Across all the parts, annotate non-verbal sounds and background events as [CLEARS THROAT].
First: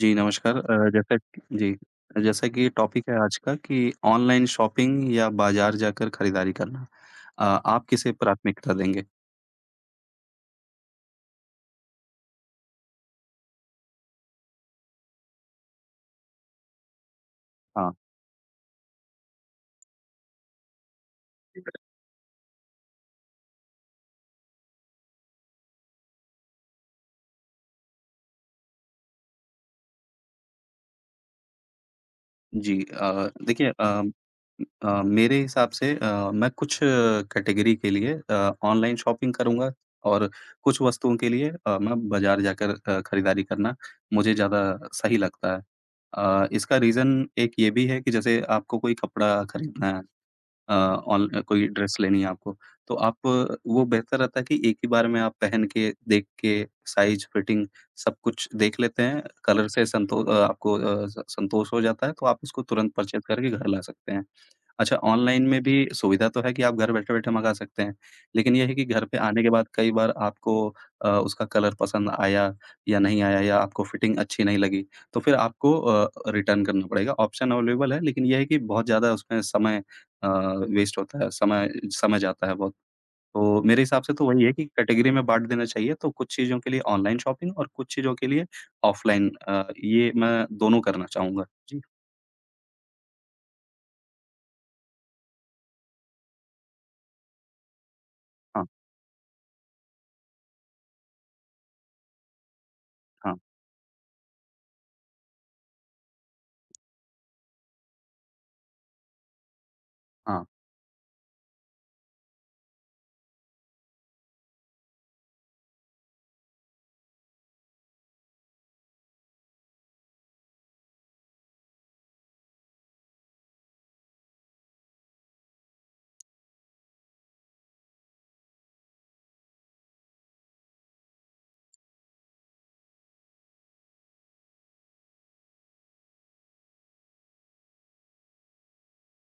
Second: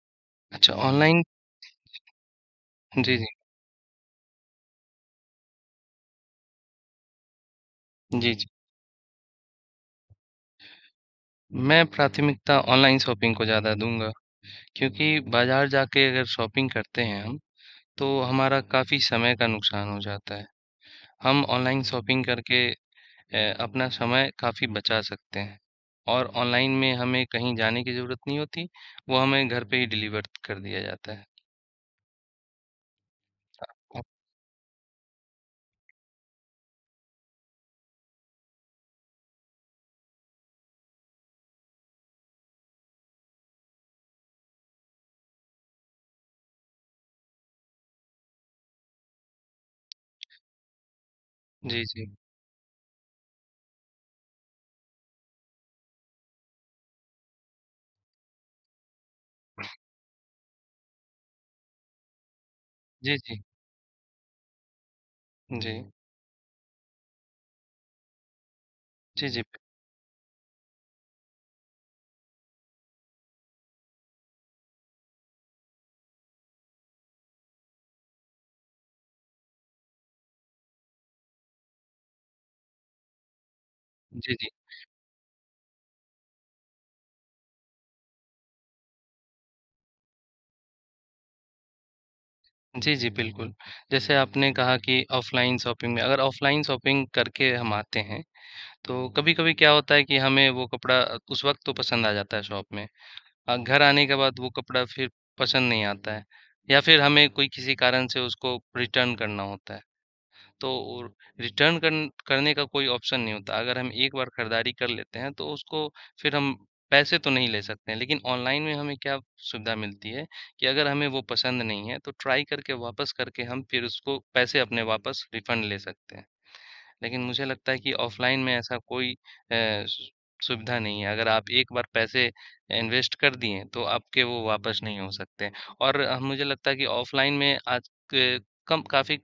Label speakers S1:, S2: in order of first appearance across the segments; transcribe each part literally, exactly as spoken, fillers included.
S1: जी, नमस्कार।
S2: अच्छा
S1: अ, जैसा
S2: ऑनलाइन।
S1: कि- जी, जैसा कि टॉपिक
S2: जी,
S1: है
S2: जी।
S1: आज का कि ऑनलाइन शॉपिंग या बाज़ार जाकर खरीदारी करना। अ, आप किसे
S2: जी, जी।
S1: प्राथमिकता देंगे?
S2: मैं प्राथमिकता ऑनलाइन शॉपिंग को ज़्यादा दूँगा क्योंकि बाज़ार जाके अगर शॉपिंग करते हैं हम,
S1: हाँ,
S2: तो हमारा काफ़ी समय का नुकसान हो जाता है। हम ऑनलाइन शॉपिंग करके अ, अपना समय काफ़ी बचा सकते हैं और ऑनलाइन में हमें कहीं जाने की ज़रूरत नहीं होती, वो हमें घर पे ही डिलीवर कर दिया जाता है।
S1: जी, अ, देखिए,
S2: अ,
S1: अ अ, मेरे हिसाब से अ, मैं कुछ कैटेगरी के लिए अ, ऑनलाइन शॉपिंग करूँगा और कुछ वस्तुओं के लिए अ, मैं बाज़ार जाकर अ, खरीदारी करना मुझे ज़्यादा सही लगता है। अ, इसका रीज़न एक ये भी है कि जैसे आपको कोई कपड़ा खरीदना है, अ, ऑन कोई
S2: जी,
S1: ड्रेस
S2: जी।
S1: लेनी है आपको, तो आप अ, वो बेहतर रहता है कि एक ही बार में आप पहन के, देख के, साइज़, फिटिंग सब कुछ देख लेते हैं। कलर से संतो अ, आपको अ, स संतोष हो जाता है, तो आप उसको तुरंत
S2: जी,
S1: परचेज़
S2: जी।
S1: करके घर ला सकते हैं। अच्छा, ऑनलाइन में
S2: जी।
S1: भी सुविधा तो है कि आप घर बैठे-बैठे मँगा सकते हैं। लेकिन ये है कि घर पे
S2: जी, जी।
S1: आने के बाद कई बार आपको अ, उसका कलर पसंद आया या नहीं आया या आपको फिटिंग अच्छी नहीं लगी, तो फिर आपको अ, रिटर्न करना पड़ेगा। ऑप्शन अवेलेबल है, लेकिन ये है कि बहुत ज़्यादा उसमें समय अ, वेस्ट होता है, समय समय जाता है बहुत। तो मेरे हिसाब से तो
S2: जी,
S1: वही
S2: जी।
S1: है कि कैटेगरी में बाँट देना चाहिए, तो कुछ चीज़ों के लिए ऑनलाइन शॉपिंग और कुछ चीज़ों के लिए ऑफ़लाइन, अ, ये मैं दोनों करना चाहूँगा। जी,
S2: जी, जी, बिल्कुल। जैसे आपने कहा कि ऑफ़लाइन शॉपिंग में अगर ऑफ़लाइन शॉपिंग करके हम आते हैं,
S1: हाँ,
S2: तो कभी-कभी क्या होता है कि हमें वो कपड़ा उस वक़्त तो पसंद आ जाता है शॉप में।
S1: हाँ,
S2: अ, घर आने के बाद वो कपड़ा फिर पसंद नहीं आता है या फिर हमें कोई किसी कारण से उसको रिटर्न करना होता है।
S1: हाँ।
S2: तो रिटर्न करन करने का कोई ऑप्शन नहीं होता। अगर हम एक बार खरीदारी कर लेते हैं तो उसको फिर हम पैसे तो नहीं ले सकते हैं। लेकिन ऑनलाइन में हमें क्या सुविधा मिलती है कि अगर हमें वो पसंद नहीं है तो ट्राई करके वापस करके हम फिर उसको पैसे अपने वापस रिफंड ले सकते हैं। लेकिन मुझे लगता है कि ऑफ़लाइन में ऐसा कोई अ, सु सुविधा नहीं है। अगर आप एक बार पैसे इन्वेस्ट कर दिए, तो आपके वो वापस नहीं हो सकते हैं। और अ, मुझे लगता है कि ऑफ़लाइन में आज के कम काफ़ी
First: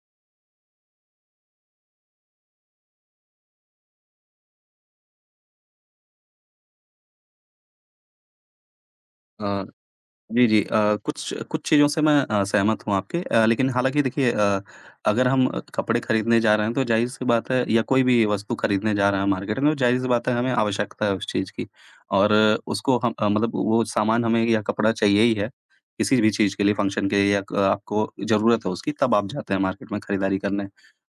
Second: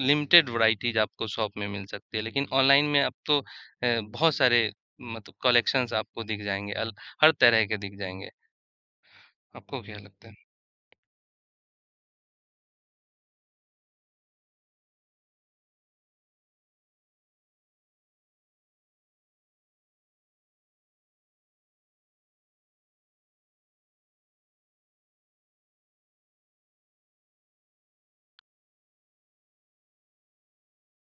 S2: लिमिटेड वैराइटीज़ आपको शॉप में मिल सकती है। लेकिन ऑनलाइन में अब तो अ, बहुत सारे मतलब कलेक्शंस आपको दिख जाएँगे, अल हर तरह के दिख जाएँगे।
S1: अ
S2: आपको क्या लगता है?
S1: जी, जी। अ, कुछ कुछ चीज़ों से मैं अ, सहमत हूँ आपके, अ, लेकिन हालाँकि देखिए, अ, अगर हम अ, कपड़े खरीदने जा रहे हैं तो ज़ाहिर-सी बात है या कोई भी वस्तु खरीदने जा रहे हैं मार्केट में, तो ज़ाहिर-सी बात है हमें आवश्यकता है उस चीज़ की और अ, उसको हम, अ, मतलब वो सामान हमें या कपड़ा चाहिए ही है, किसी भी चीज़ के लिए फंक्शन के लिए या क आपको ज़रूरत है उसकी, तब आप जाते हैं मार्केट में खरीदारी करने।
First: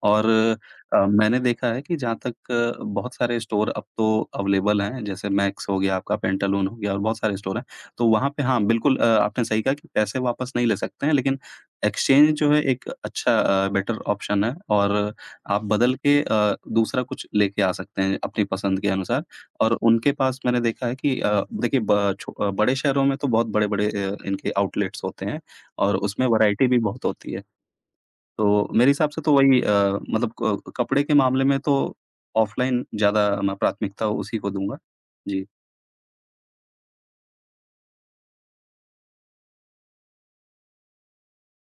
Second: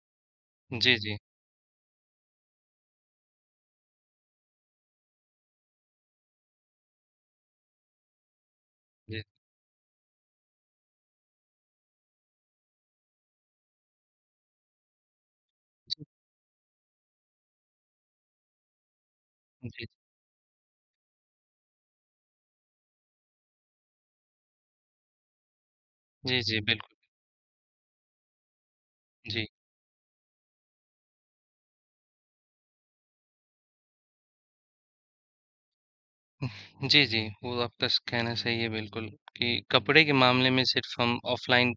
S1: और
S2: जी,
S1: अ,
S2: जी।
S1: मैंने देखा है कि जहाँ तक अ, बहुत सारे स्टोर अब तो अवेलेबल हैं, जैसे मैक्स हो गया, आपका पेंटालून हो गया और बहुत सारे स्टोर हैं। तो वहाँ पे, हाँ, बिल्कुल, अ,
S2: जी,
S1: आपने सही कहा कि पैसे वापस नहीं ले सकते हैं, लेकिन एक्सचेंज जो है एक अच्छा अ, बेटर ऑप्शन है और आप बदल के अ, दूसरा कुछ लेके आ सकते हैं अपनी पसंद के अनुसार और
S2: जी।
S1: उनके पास मैंने देखा है कि, अ, देखिए, ब छो अ, बड़े शहरों में तो बहुत बड़े-बड़े, अ, इनके आउटलेट्स होते हैं और उसमें
S2: जी, जी,
S1: वैरायटी भी
S2: बिल्कुल।
S1: बहुत होती है। तो मेरे हिसाब से तो
S2: जी।
S1: वही, अ, मतलब क कपड़े के मामले में तो ऑफ़लाइन ज़्यादा मैं प्राथमिकता उसी को दूँगा। जी,
S2: जी, जी। वो तो आपका स कहना सही है बिल्कुल कि कपड़े के मामले में सिर्फ़ हम ऑफ़लाइन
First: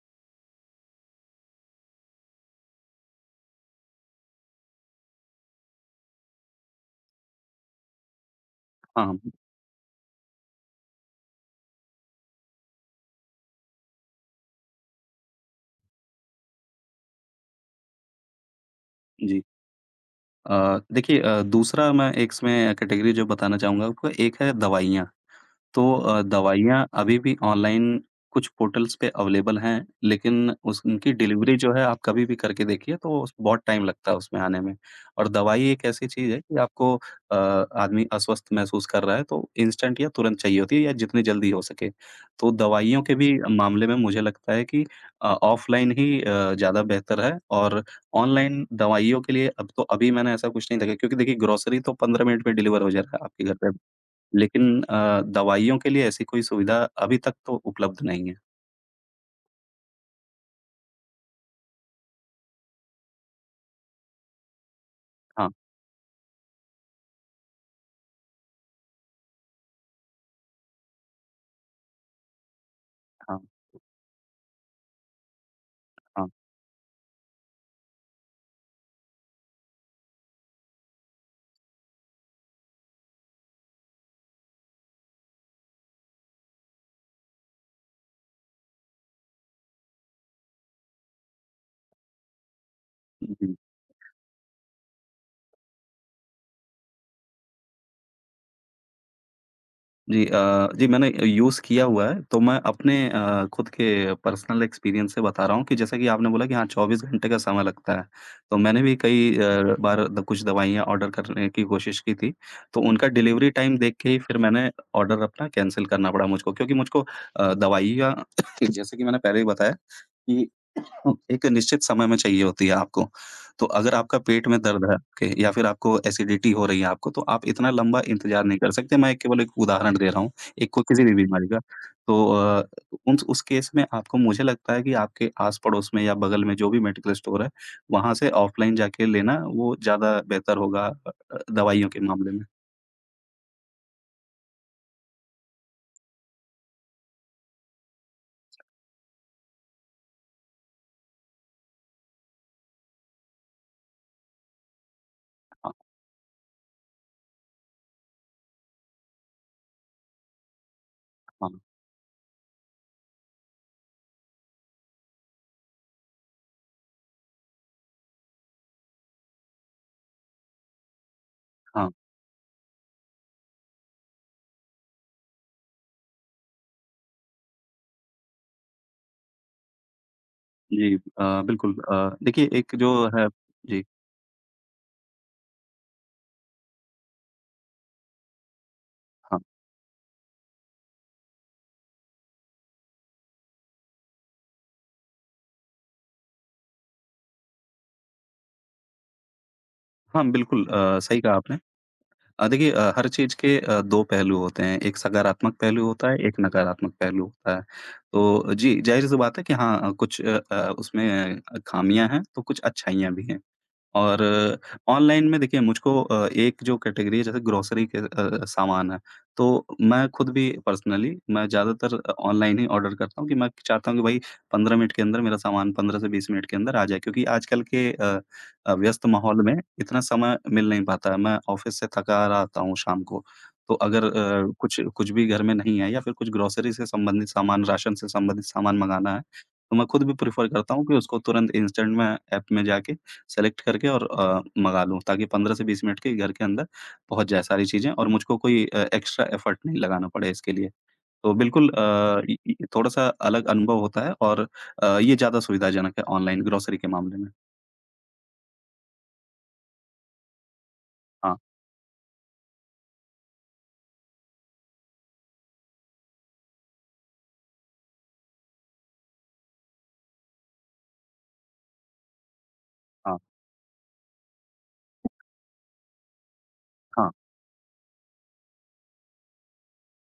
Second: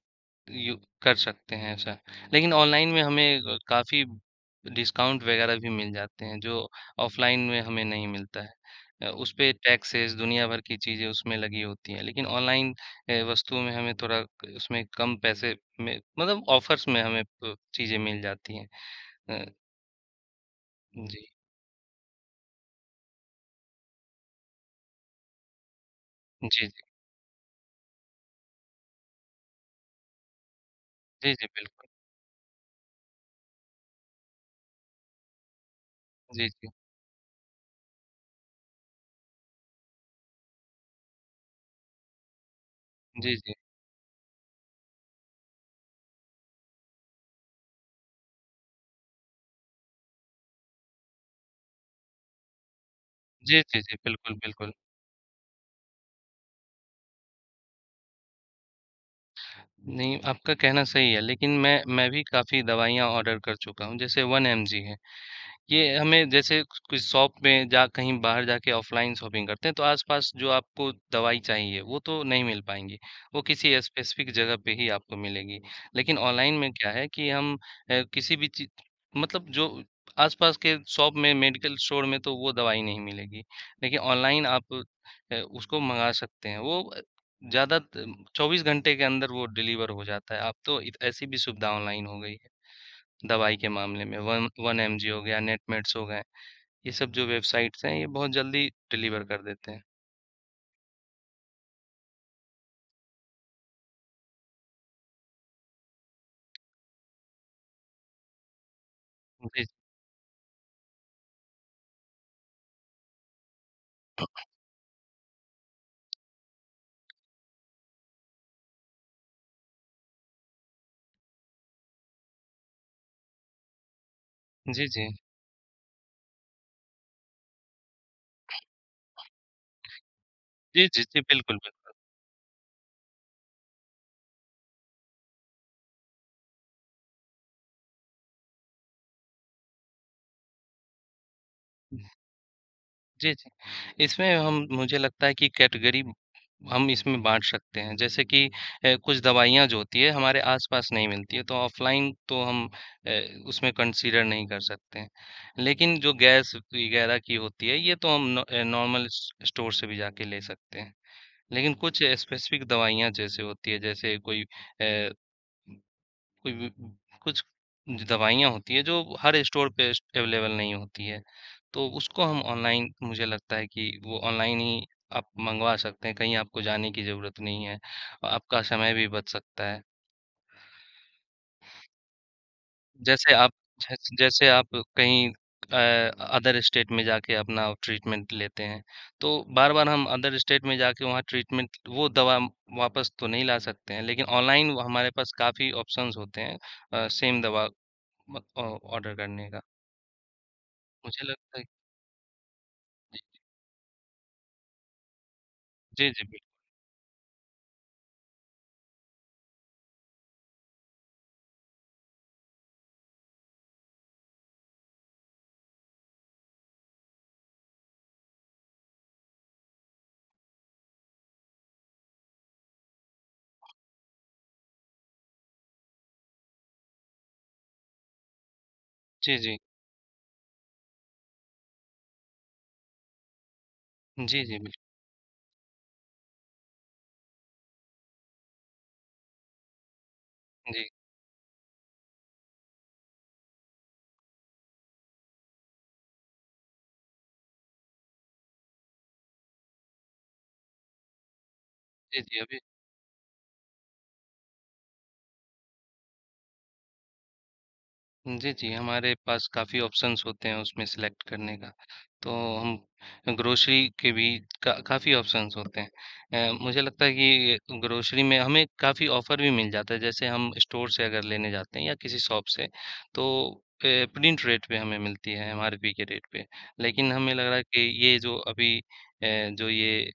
S2: यू कर सकते हैं ऐसा। लेकिन ऑनलाइन में हमें अ, काफ़ी डिस्काउंट वग़ैरह भी मिल जाते हैं जो ऑफ़लाइन में हमें नहीं मिलता है।
S1: हाँ,
S2: अ,
S1: हाँ।
S2: उसपे टैक्सेस दुनिया भर की चीज़ें उसमें लगी होती हैं। लेकिन ऑनलाइन अ, वस्तुओं में हमें थोड़ा क उसमें कम पैसे में मतलब ऑफ़र्स में हमें अ, चीज़ें मिल जाती हैं।
S1: जी।
S2: अ,
S1: अ, देखिए,
S2: जी।
S1: अ, दूसरा मैं एक इसमें कैटेगरी जो बताना चाहूँगा आपको, एक है दवाइयाँ। तो अ,
S2: जी, जी।
S1: दवाइयाँ अभी भी ऑनलाइन कुछ पोर्टल्स पे अवेलेबल हैं, लेकिन उस उनकी
S2: जी, जी,
S1: डिलीवरी जो है,
S2: बिल्कुल।
S1: आप कभी भी करके देखिए तो उस बहुत टाइम लगता है उसमें आने में। और दवाई एक ऐसी चीज़ है
S2: जी,
S1: कि
S2: जी।
S1: आपको, अ, आदमी अस्वस्थ महसूस कर रहा है तो इंस्टेंट या तुरंत चाहिए होती है या जितनी जल्दी हो सके। तो दवाइयों के भी
S2: जी, जी।
S1: मामले में मुझे लगता है कि अ, ऑफ़लाइन ही अ, ज़्यादा बेहतर है और ऑनलाइन दवाइयों के लिए अब तो अभी मैंने ऐसा कुछ नहीं देखा, क्योंकि देखिए ग्रोसरी तो पंद्रह मिनट में डिलीवर हो जा रहा है आपके घर
S2: जी,
S1: पे।
S2: जी, जी। बिल्कुल, बिल्कुल।
S1: लेकिन अ, दवाइयों के लिए ऐसी कोई सुविधा अभी तक तो उपलब्ध नहीं है।
S2: नहीं, आपका कहना सही है, लेकिन मैं मैं भी काफ़ी दवाइयाँ ऑर्डर कर चुका हूँ, जैसे 1 एमजी है,
S1: हाँ,
S2: ये हमें जैसे कोई शॉप में जा कहीं बाहर जाके ऑफ़लाइन शॉपिंग करते हैं, तो आस-पास जो आपको दवाई चाहिए, वो तो नहीं मिल पाएँगी।
S1: हाँ,
S2: वो किसी स्पेसिफ़िक जगह पे ही आपको मिलेगी। लेकिन
S1: हाँ।
S2: ऑनलाइन में क्या है कि हम अ, किसी भी चीज़ मतलब जो आस-पास के शॉप में, मेडिकल स्टोर में तो वो दवाई नहीं मिलेगी। लेकिन ऑनलाइन आप अ, उसको मँगा सकते हैं। वो अ, ज़्यादा त चौबीस घंटे के अंदर वो डिलीवर हो जाता है। अब तो इत ऐसी भी सुविधा ऑनलाइन हो गई। दवाई
S1: जी,
S2: के मामले में वन वन एमजी हो गया, नेटमेट्स हो गए, ये सब जो वेबसाइट्स हैं ये बहुत जल्दी डिलीवर कर देते हैं।
S1: जी, अ, जी, मैंने यूज़ किया हुआ है, तो मैं अपने अ, खुद के पर्सनल एक्सपीरियंस से बता रहा हूँ कि जैसा कि आपने बोला कि हाँ, चौबीस घंटे का समय लगता है, तो मैंने भी कई
S2: जी,
S1: अ, बार द कुछ दवाइयाँ ऑर्डर करने की कोशिश की थी, तो उनका डिलीवरी टाइम देख के ही फिर मैंने ऑर्डर अपना कैंसल करना पड़ा, मुझको क्योंकि मुझको अ, दवाइयाँ [CLEARS THROAT] [COUGHS] जैसे कि मैंने पहले ही बताया कि [COUGHS] एक निश्चित समय में चाहिए होती है आपको। तो अगर आपका पेट में दर्द
S2: जी,
S1: है,
S2: जी।
S1: ओके, या फिर आपको एसिडिटी हो रही है आपको, तो आप इतना लंबा इंतज़ार नहीं कर सकते। मैं केवल एक उदाहरण दे रहा हूँ, एक को
S2: जी, जी,
S1: किसी भी
S2: जी,
S1: बीमारी
S2: बिल्कुल,
S1: का। तो अ, उन उस केस में आपको मुझे लगता है कि आपके आस-पड़ोस में या बगल में जो भी मेडिकल स्टोर है, वहाँ से ऑफ़लाइन जाके लेना वो ज़्यादा बेहतर होगा अ अ, दवाइयों के
S2: बिल्कुल।
S1: मामले में।
S2: जी, जी। इसमें हम मुझे लगता है कि कैटेगरी हम इसमें बाँट सकते हैं, जैसे कि अ, कुछ दवाइयाँ जो होती है हमारे आस-पास नहीं मिलती है, तो ऑफ़लाइन तो हम अ, उसमें कंसीडर नहीं कर सकते हैं।
S1: हाँ,
S2: लेकिन जो गैस वगैरह की होती है, ये तो हम नॉ अ, नॉर्मल स स्टोर से भी जाके ले सकते हैं।
S1: हाँ,
S2: लेकिन कुछ स्पेसिफ़िक दवाइयाँ जैसे होती है, जैसे कोई अ, कोई वी कुछ दवाइयाँ होती है जो हर स्टोर पे स अवेलेबल नहीं होती है। तो
S1: हाँ।
S2: उसको हम ऑनलाइन मुझे लगता है कि वो ऑनलाइन ही आप मँगवा सकते हैं, कहीं आपको जाने की ज़रूरत नहीं है। और आपका समय भी बच सकता है।
S1: जी, अ, बिल्कुल, अ, देखिए एक जो है।
S2: जैसे आप
S1: जी,
S2: जैस जैसे आप कहीं अ, अदर स्टेट में जाके अपना ट्रीटमेंट लेते हैं, तो
S1: हाँ।
S2: बार-बार हम अदर स्टेट में जाके वहाँ ट्रीटमेंट वो दवा हम वापस तो नहीं ला सकते हैं, लेकिन ऑनलाइन हमारे पास काफ़ी ऑप्शंस होते हैं अ, सेम दवा म अ, ऑर्डर करने का।
S1: हाँ, बिल्कुल, अ, सही
S2: मुझे
S1: कहा
S2: लगता
S1: आपने।
S2: है।
S1: अ, देखिए, अ, हर
S2: जी,
S1: चीज़ के अ, दो पहलू होते हैं, एक सकारात्मक पहलू होता
S2: जी,
S1: है,
S2: जी,
S1: एक
S2: बिल्कुल।
S1: नकारात्मक पहलू होता है। तो जी, ज़ाहिर-सी बात है कि हाँ, अ, कुछ अ अ, उसमें खामियाँ हैं, तो कुछ अच्छाइयाँ भी हैं। और ऑनलाइन में देखिए मुझको अ, एक जो कैटेगरी है जैसे ग्रोसरी के अ, सामान है, तो मैं खुद भी पर्सनली मैं ज़्यादातर अ, ऑनलाइन ही ऑर्डर करता हूँ कि मैं चाहता हूँ कि भाई पंद्रह मिनट के अंदर मेरा सामान, पंद्रह से बीस मिनट के अंदर आ जाए, क्योंकि आजकल के अ अ, व्यस्त
S2: जी,
S1: माहौल में
S2: जी।
S1: इतना समय मिल नहीं पाता है। मैं ऑफ़िस से थका हारा आता हूँ शाम को, तो अगर
S2: जी,
S1: अ,
S2: जी,
S1: कुछ
S2: बिल्कुल।
S1: कुछ भी घर में नहीं है या फिर कुछ ग्रोसरी से संबंधित सामान, राशन से संबंधित सामान मँगाना है, तो मैं खुद भी प्रेफ़र करता
S2: जी।
S1: हूँ कि उसको तुरंत इंस्टेंट मैं ऐप में जाके सेलेक्ट करके और अ, मँगा लूँ ताकि पंद्रह से बीस मिनट के घर के अंदर पहुँच जाए सारी चीज़ें और मुझको कोई अ, एक्स्ट्रा एफ़र्ट नहीं लगाना पड़े इसके लिए। तो बिल्कुल,
S2: जी,
S1: अ, इ
S2: जी,
S1: इ
S2: अभी।
S1: थोड़ा-सा अलग अनुभव होता है और अ, ये ज़्यादा सुविधाजनक है ऑनलाइन ग्रोसरी के मामले में।
S2: जी, जी, हमारे पास काफ़ी ऑप्शंस होते हैं उसमें सेलेक्ट
S1: हाँ,
S2: करने का। तो हम ग्रोसरी के भी का काफ़ी ऑप्शंस होते हैं। अ, मुझे लगता है कि ग्रोसरी में हमें काफ़ी ऑफ़र भी मिल जाता है, जैसे हम स्टोर से अगर लेने जाते हैं या किसी शॉप से
S1: हाँ,
S2: तो अ, प्रिंट रेट पे हमें मिलती है एमआरपी के रेट पे।
S1: हाँ,
S2: लेकिन हमें लग रहा है कि ये जो अभी अ, जो ये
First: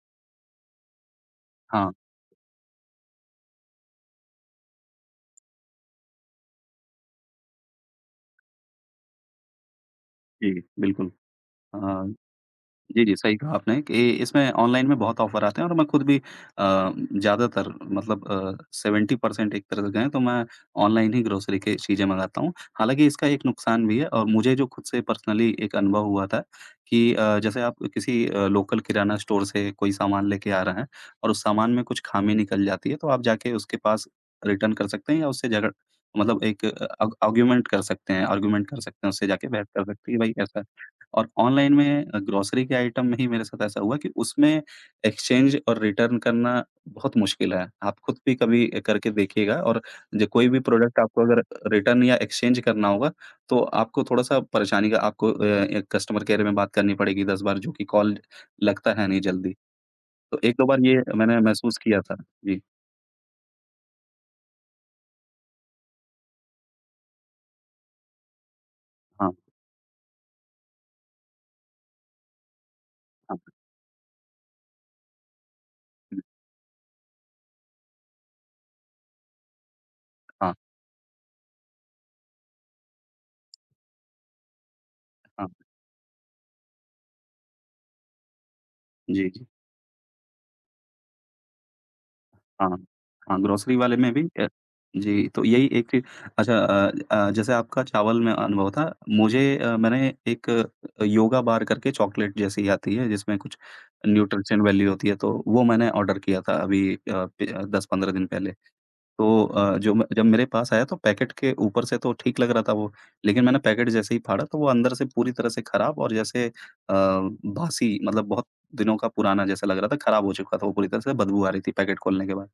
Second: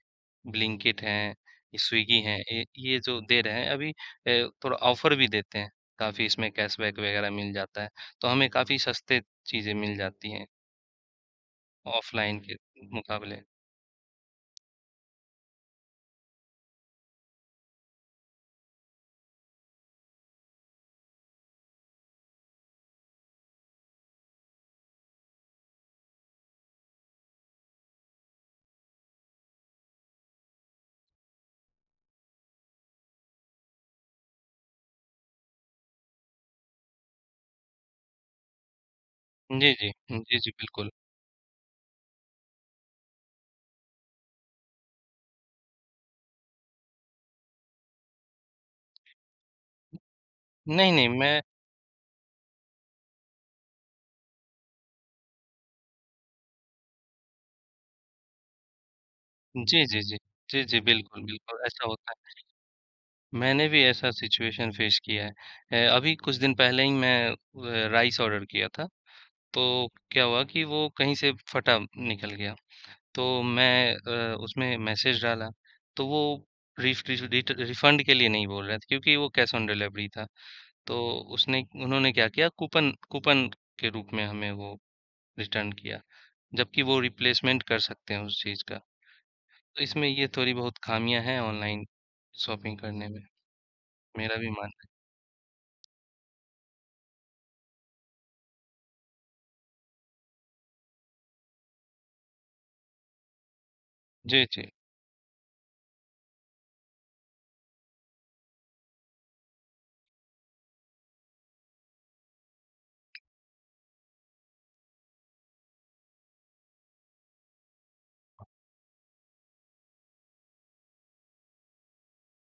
S2: ब्लिंकिट हैं, ये
S1: हाँ।
S2: स्विगी हैं, ये ये जो दे रहे हैं अभी अ, थोड़ा ऑफ़र भी देते हैं। काफ़ी इसमें कैशबैक वग़ैरह मिल जाता है। तो हमें काफ़ी सस्ते चीज़ें मिल जाती हैं,
S1: जी, बिल्कुल। हाँ।
S2: ऑफ़लाइन के
S1: जी, जी, सही
S2: मुकाबले।
S1: कहा आपने कि इसमें ऑनलाइन में बहुत ऑफ़र आते हैं और मैं खुद भी अ, ज़्यादातर मतलब अ, सत्तर परसेंट एक तरह से कहें तो मैं ऑनलाइन ही ग्रोसरी की चीज़ें मँगाता हूँ। हालाँकि इसका एक नुकसान भी है और मुझे जो खुद से पर्सनली एक अनुभव हुआ था कि, अ, जैसे आप किसी अ, लोकल किराना स्टोर से कोई सामान लेके आ रहे हैं और उस सामान में कुछ ख़ामी निकल जाती है, तो आप जाके उसके पास रिटर्न कर सकते हैं या उससे झगड़ मतलब एक, अ, आर्ग आर्ग्यूमेंट कर सकते हैं आर्ग्यूमेंट कर सकते हैं, उससे जाके बहस
S2: जी,
S1: कर
S2: जी।
S1: सकते हैं कि
S2: जी,
S1: भाई
S2: जी,
S1: ऐसा।
S2: बिल्कुल।
S1: और ऑनलाइन में अ, ग्रोसरी के आइटम में ही मेरे साथ ऐसा हुआ कि उसमें एक्सचेंज और रिटर्न करना बहुत मुश्किल है। आप खुद भी कभी करके देखिएगा और जो कोई भी
S2: नहीं,
S1: प्रोडक्ट
S2: नहीं,
S1: आपको
S2: मैं।
S1: अगर रिटर्न या एक्सचेंज करना होगा, तो आपको थोड़ा-सा परेशानी का, आपको अ, एक कस्टमर केयर में बात करनी पड़ेगी दस बार जो कि कॉल लगता है नहीं जल्दी।
S2: जी, जी, जी।
S1: तो
S2: जी,
S1: एक दो बार
S2: जी,
S1: ये
S2: बिल्कुल,
S1: मैंने
S2: बिल्कुल,
S1: महसूस
S2: ऐसा
S1: किया
S2: होता
S1: था।
S2: है।
S1: जी,
S2: मैंने भी ऐसा सिचुएशन फ़ेस किया है। अ, अभी कुछ दिन पहले ही मैं अ, राइस ऑर्डर किया था,
S1: हाँ,
S2: तो क्या हुआ कि वो कहीं से फटा निकल गया।
S1: हाँ,
S2: तो मैं अ, उसमें मैसेज डाला, तो
S1: हुँ,
S2: वो रिफ रिश रिट रिफ़ंड के लिए नहीं बोल रहा था क्योंकि वो कैश ऑन डिलीवरी था।
S1: हाँ,
S2: तो उसने उन्होंने क्या किया कूपन कूपन के रूप में हमें वो
S1: हाँ।
S2: रिटर्न किया, जबकि वो रिप्लेसमेंट कर सकते हैं उस चीज़ का।
S1: जी, जी।
S2: तो इसमें ये थोड़ी बहुत ख़ामियाँ हैं ऑनलाइन
S1: हाँ,
S2: शॉपिंग करने में,
S1: हाँ, ग्रोसरी वाले में भी,
S2: मेरा
S1: अ,
S2: भी मानना
S1: जी, तो यही एक चीज़ अच्छा, अ अ, जैसे आपका चावल में अनुभव था, मुझे, अ, मैंने एक अ, योगा बार करके चॉकलेट जैसी आती है, जिसमें कुछ
S2: है। जी,
S1: न्यूट्रिशन
S2: जी।
S1: वैल्यू होती है, तो वो मैंने ऑर्डर किया था अभी, अ, प दस पंद्रह दिन पहले। तो अ, जो मैं जब मेरे पास आया तो पैकेट के ऊपर से तो ठीक लग रहा था वो, लेकिन मैंने पैकेट जैसे ही फाड़ा तो वो अंदर से पूरी तरह से खराब और जैसे अ, बासी मतलब बहुत दिनों का पुराना जैसा लग रहा था, खराब हो चुका था वो पूरी तरह से, बदबू आ रही थी पैकेट खोलने के बाद।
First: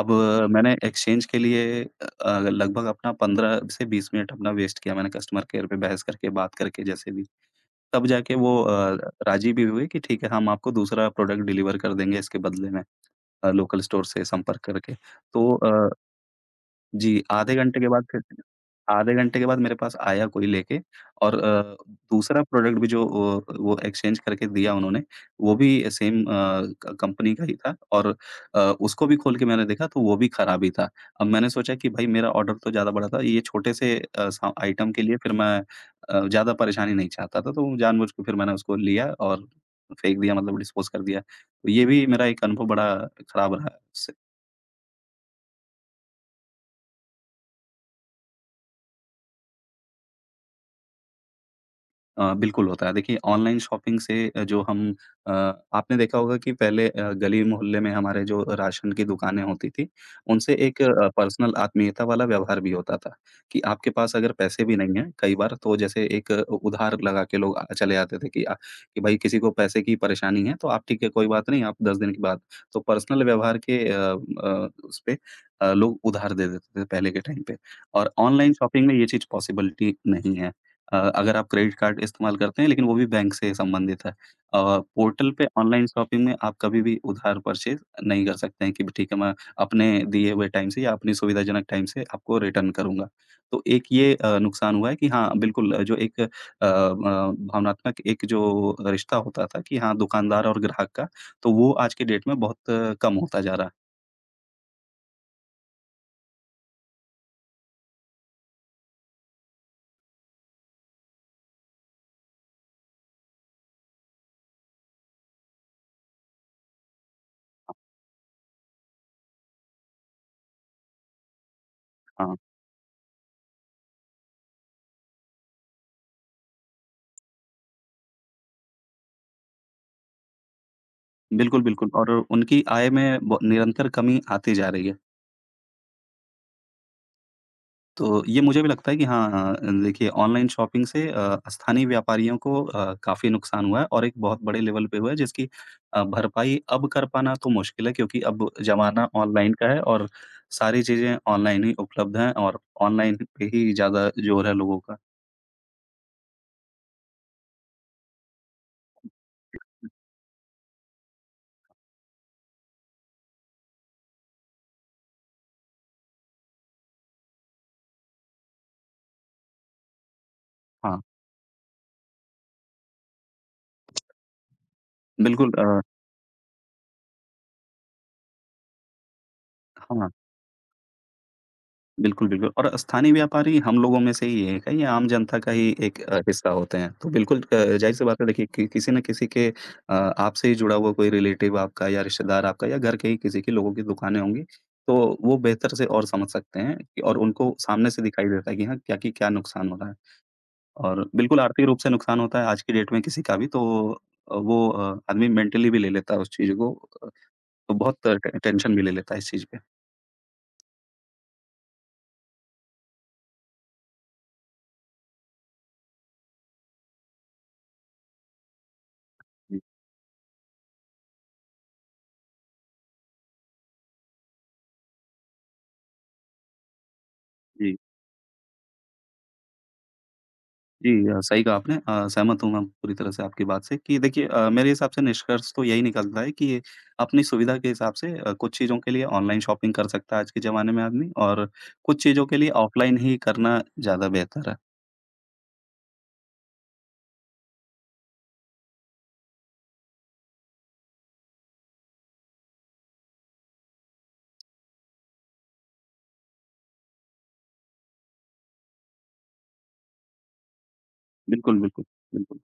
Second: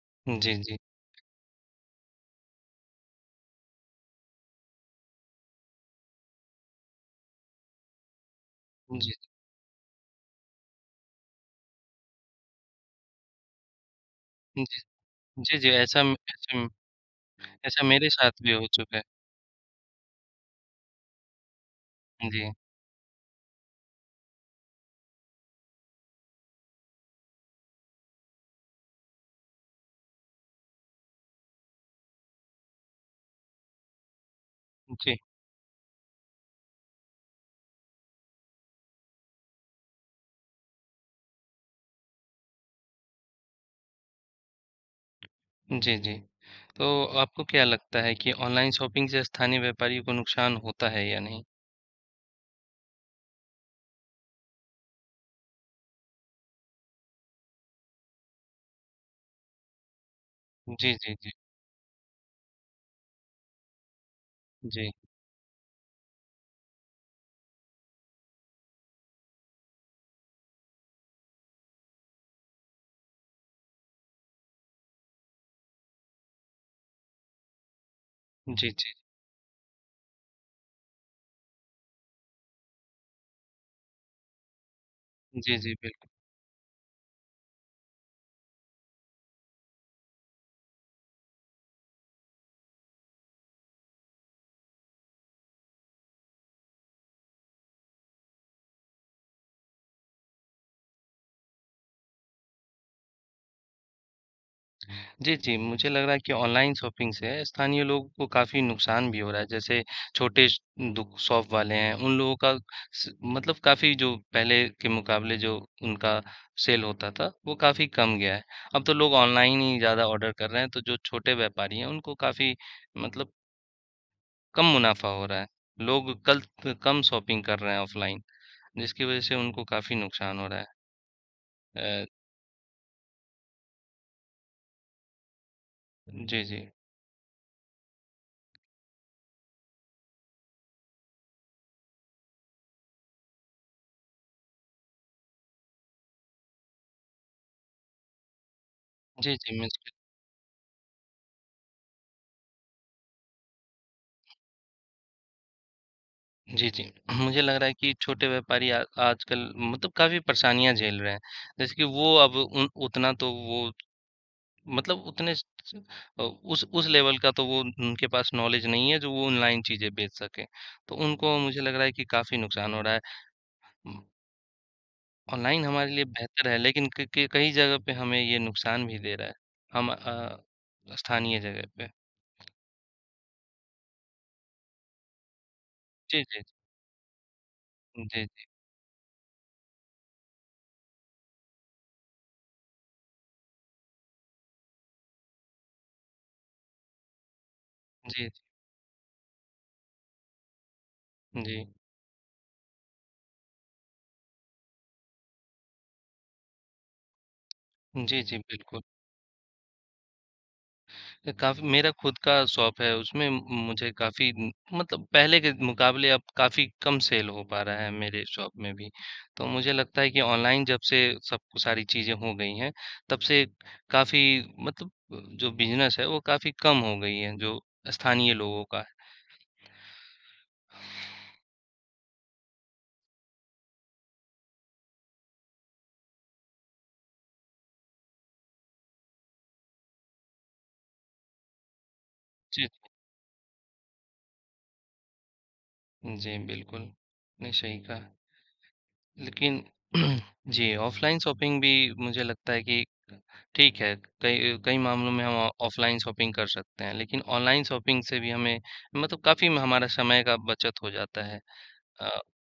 S1: अब अ,
S2: जी,
S1: मैंने
S2: जी।
S1: एक्सचेंज के लिए अ अ, लगभग अपना पंद्रह से बीस मिनट अपना वेस्ट किया, मैंने कस्टमर केयर पे बहस करके, बात करके जैसे भी। तब जाके वो अ,
S2: जी,
S1: राज़ी भी हुए कि ठीक है, हम आपको दूसरा प्रोडक्ट डिलीवर कर देंगे इसके बदले में, अ, लोकल स्टोर से संपर्क
S2: जी।
S1: करके। तो
S2: जी, जी।
S1: अ
S2: ऐसा म ऐसा म
S1: जी, आधे घंटे
S2: ऐसा
S1: के बाद
S2: मेरे
S1: फिर
S2: साथ भी हो चुका है।
S1: आधे घंटे के बाद मेरे पास आया कोई लेके और अ, दूसरा
S2: जी,
S1: प्रोडक्ट भी जो अ, वो एक्सचेंज करके दिया उन्होंने, वो भी सेम अ, क कंपनी का ही था और अ, उसको भी खोल के मैंने देखा तो वो भी खराब ही था। अब मैंने सोचा कि भाई मेरा ऑर्डर तो ज़्यादा बड़ा था, ये छोटे से अ, सा आइटम के
S2: जी।
S1: लिए फिर मैं अ, ज़्यादा परेशानी नहीं चाहता था, तो जानबूझ के फिर मैंने उसको लिया और फेंक दिया, मतलब डिस्पोज़ कर दिया। तो ये भी मेरा एक अनुभव बड़ा खराब रहा उससे।
S2: जी, जी। तो आपको क्या लगता है कि ऑनलाइन शॉपिंग से स्थानीय व्यापारियों को नुकसान होता है या नहीं?
S1: अ, बिल्कुल होता है। देखिए ऑनलाइन शॉपिंग से, अ, जो हम अ, आपने देखा होगा कि पहले अ, गली-मोहल्ले में हमारे जो राशन की दुकानें होती थी, उनसे एक
S2: जी,
S1: अ,
S2: जी, जी।
S1: पर्सनल आत्मीयता वाला व्यवहार भी होता था, कि आपके पास अगर पैसे भी
S2: जी।
S1: नहीं हैं कई बार तो जैसे एक अ, उधार लगा के लोग अ, चले आते थे कि अ, कि भाई किसी को पैसे की परेशानी है तो आप ठीक है कोई बात नहीं आप दस दिन के बाद, तो पर्सनल व्यवहार के, अ अ, उस पे अ, लोग उधार दे देते थे पहले के टाइम पे और ऑनलाइन
S2: जी,
S1: शॉपिंग
S2: जी।
S1: में ये चीज़ पॉसिबिलिटी नहीं है। अ, अगर आप क्रेडिट कार्ड इस्तेमाल करते हैं लेकिन वो भी बैंक से संबंधित है। अ, पोर्टल पे
S2: जी, जी।
S1: ऑनलाइन
S2: बिल्कुल।
S1: शॉपिंग में आप कभी भी उधार परचेज़ नहीं कर सकते हैं कि ब ठीक है, मैं अपने दिए हुए टाइम से या अपनी सुविधाजनक टाइम से आपको रिटर्न करूँगा। तो एक ये अ, नुकसान हुआ है कि हाँ, बिल्कुल, अ, जो एक अ, म भावनात्मक एक जो रिश्ता होता था कि हाँ, दुकानदार और ग्राहक का, तो वो आज की डेट में बहुत अ, कम होता जा रहा है।
S2: जी, जी, मुझे लग रहा है कि ऑनलाइन शॉपिंग से स्थानीय लोगों को काफ़ी नुकसान भी हो रहा है। जैसे छोटे श दुक शॉप वाले हैं, उन लोगों का स मतलब काफ़ी जो पहले के मुकाबले जो उनका सेल होता था, वो काफ़ी कम गया है। अब तो लोग ऑनलाइन ही ज़्यादा ऑर्डर कर रहे हैं, तो जो छोटे व्यापारी हैं, उनको
S1: हाँ,
S2: काफ़ी मतलब कम मुनाफ़ा हो रहा है। लोग कल त कम शॉपिंग कर रहे हैं ऑफ़लाइन, जिसकी वज़ह से उनको काफ़ी नुकसान हो रहा
S1: बिल्कुल, बिल्कुल,
S2: है। अ,
S1: और उनकी आय में ब निरंतर कमी आती जा रही है।
S2: जी, जी।
S1: तो ये मुझे भी लगता है कि हाँ, अ, देखिए ऑनलाइन शॉपिंग से अ, स्थानीय व्यापारियों को अ, काफ़ी नुकसान हुआ है और एक बहुत बड़े लेवल पे हुआ है, जिसकी अ, भरपाई अब कर पाना तो मुश्किल है, क्योंकि अब ज़माना
S2: जी,
S1: ऑनलाइन
S2: जी, मैं।
S1: का है और सारी चीज़ें ऑनलाइन ही उपलब्ध हैं और ऑनलाइन पे ही ज़्यादा ज़ोर है लोगों का।
S2: जी, जी। मुझे लग रहा है कि छोटे व्यापारी आ आजकल मतलब काफ़ी परेशानियाँ झेल रहे हैं। जैसे कि वो अब उन उतना तो वो मतलब उतने स स अ, उस उस लेवल का तो वो उनके पास नॉलेज नहीं है जो वो ऑनलाइन चीज़ें बेच सकें। तो
S1: हाँ,
S2: उनको मुझे लग रहा है कि काफ़ी नुकसान हो रहा है। उम,
S1: बिल्कुल,
S2: ऑनलाइन
S1: अ,
S2: हमारे लिए बेहतर है लेकिन क क कई जगह पे हमें ये नुकसान भी दे रहा है। हम
S1: हाँ।
S2: अ, स्थानीय जगह पे।
S1: बिल्कुल, बिल्कुल, और स्थानीय व्यापारी हम लोगों में से ही है क्या? ये आम जनता का ही एक अ,
S2: जी, जी।
S1: हिस्सा होते हैं। तो बिल्कुल, अ, ज़ाहिर-सी
S2: जी,
S1: बात है
S2: जी,
S1: देखिए कि किसी न किसी के अ, आपसे ही जुड़ा हुआ कोई रिलेटिव आपका या रिश्तेदार आपका या घर के ही किसी के लोगों की दुकानें होंगी। तो वो बेहतर से और समझ सकते हैं कि- और उनको सामने से
S2: जी,
S1: दिखाई देता है कि हाँ, क्या कि क्या नुकसान हो रहा है। और बिल्कुल
S2: जी।
S1: आर्थिक रूप से नुकसान होता है आज की डेट में किसी का भी, तो अ, वो अ, आदमी मेंटली भी ले लेता है उस चीज़ को। अ, तो बहुत
S2: जी,
S1: ट
S2: जी,
S1: टेंशन भी
S2: बिल्कुल।
S1: ले लेता है इस चीज़ पे।
S2: अ, काफ़ी मेरा खुद का शॉप है, उसमें म- मुझे काफ़ी उम, मतलब पहले के मुकाबले अब काफ़ी कम सेल हो पा रहा है मेरे शॉप में भी। तो
S1: जी,
S2: मुझे लगता है कि ऑनलाइन जब से सब कुछ सारी चीज़ें हो गई हैं, तब से काफ़ी मतलब जो बिज़नेस है, वो काफ़ी कम हो गई है, जो
S1: जी।
S2: स्थानीय लोगों का है।
S1: जी, अ, सही कहा आपने, अ, सहमत हूँ मैं पूरी तरह से आपकी बात से कि देखिए, अ, मेरे हिसाब से निष्कर्ष तो यही निकलता है कि अपनी सुविधा के हिसाब से अ, कुछ चीज़ों के लिए ऑनलाइन शॉपिंग कर सकता है आज के ज़माने में आदमी और कुछ चीज़ों के लिए
S2: जी,
S1: ऑफलाइन ही करना ज़्यादा बेहतर है।
S2: जी, बिल्कुल, आपने सही कहा। लेकिन [CLEARS THROAT] जी, ऑफ़लाइन शॉपिंग भी मुझे लगता है कि ठीक है, कई कई मामलों में हम ऑ ऑफ़लाइन शॉपिंग कर सकते हैं, लेकिन ऑनलाइन शॉपिंग से भी हमें मतलब काफ़ी हमारा समय का बचत हो जाता है।
S1: बिल्कुल, बिल्कुल,
S2: अ,
S1: बिल्कुल।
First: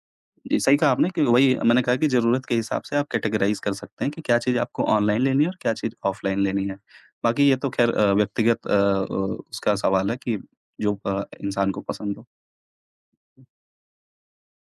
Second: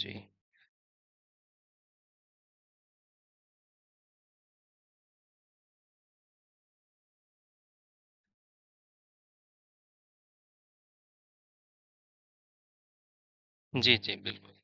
S2: जी।
S1: जी, सही कहा आपने कि वही मैंने कहा कि ज़रूरत के हिसाब से आप कैटेगराइज़ कर सकते हैं कि क्या चीज़ आपको ऑनलाइन लेनी है और क्या चीज़ ऑफलाइन लेनी है। बाकी ये तो ख़ैर, अ, व्यक्तिगत, अ अ, उसका सवाल है कि जो अ, इंसान को पसंद हो।
S2: जी, जी, बिल्कुल।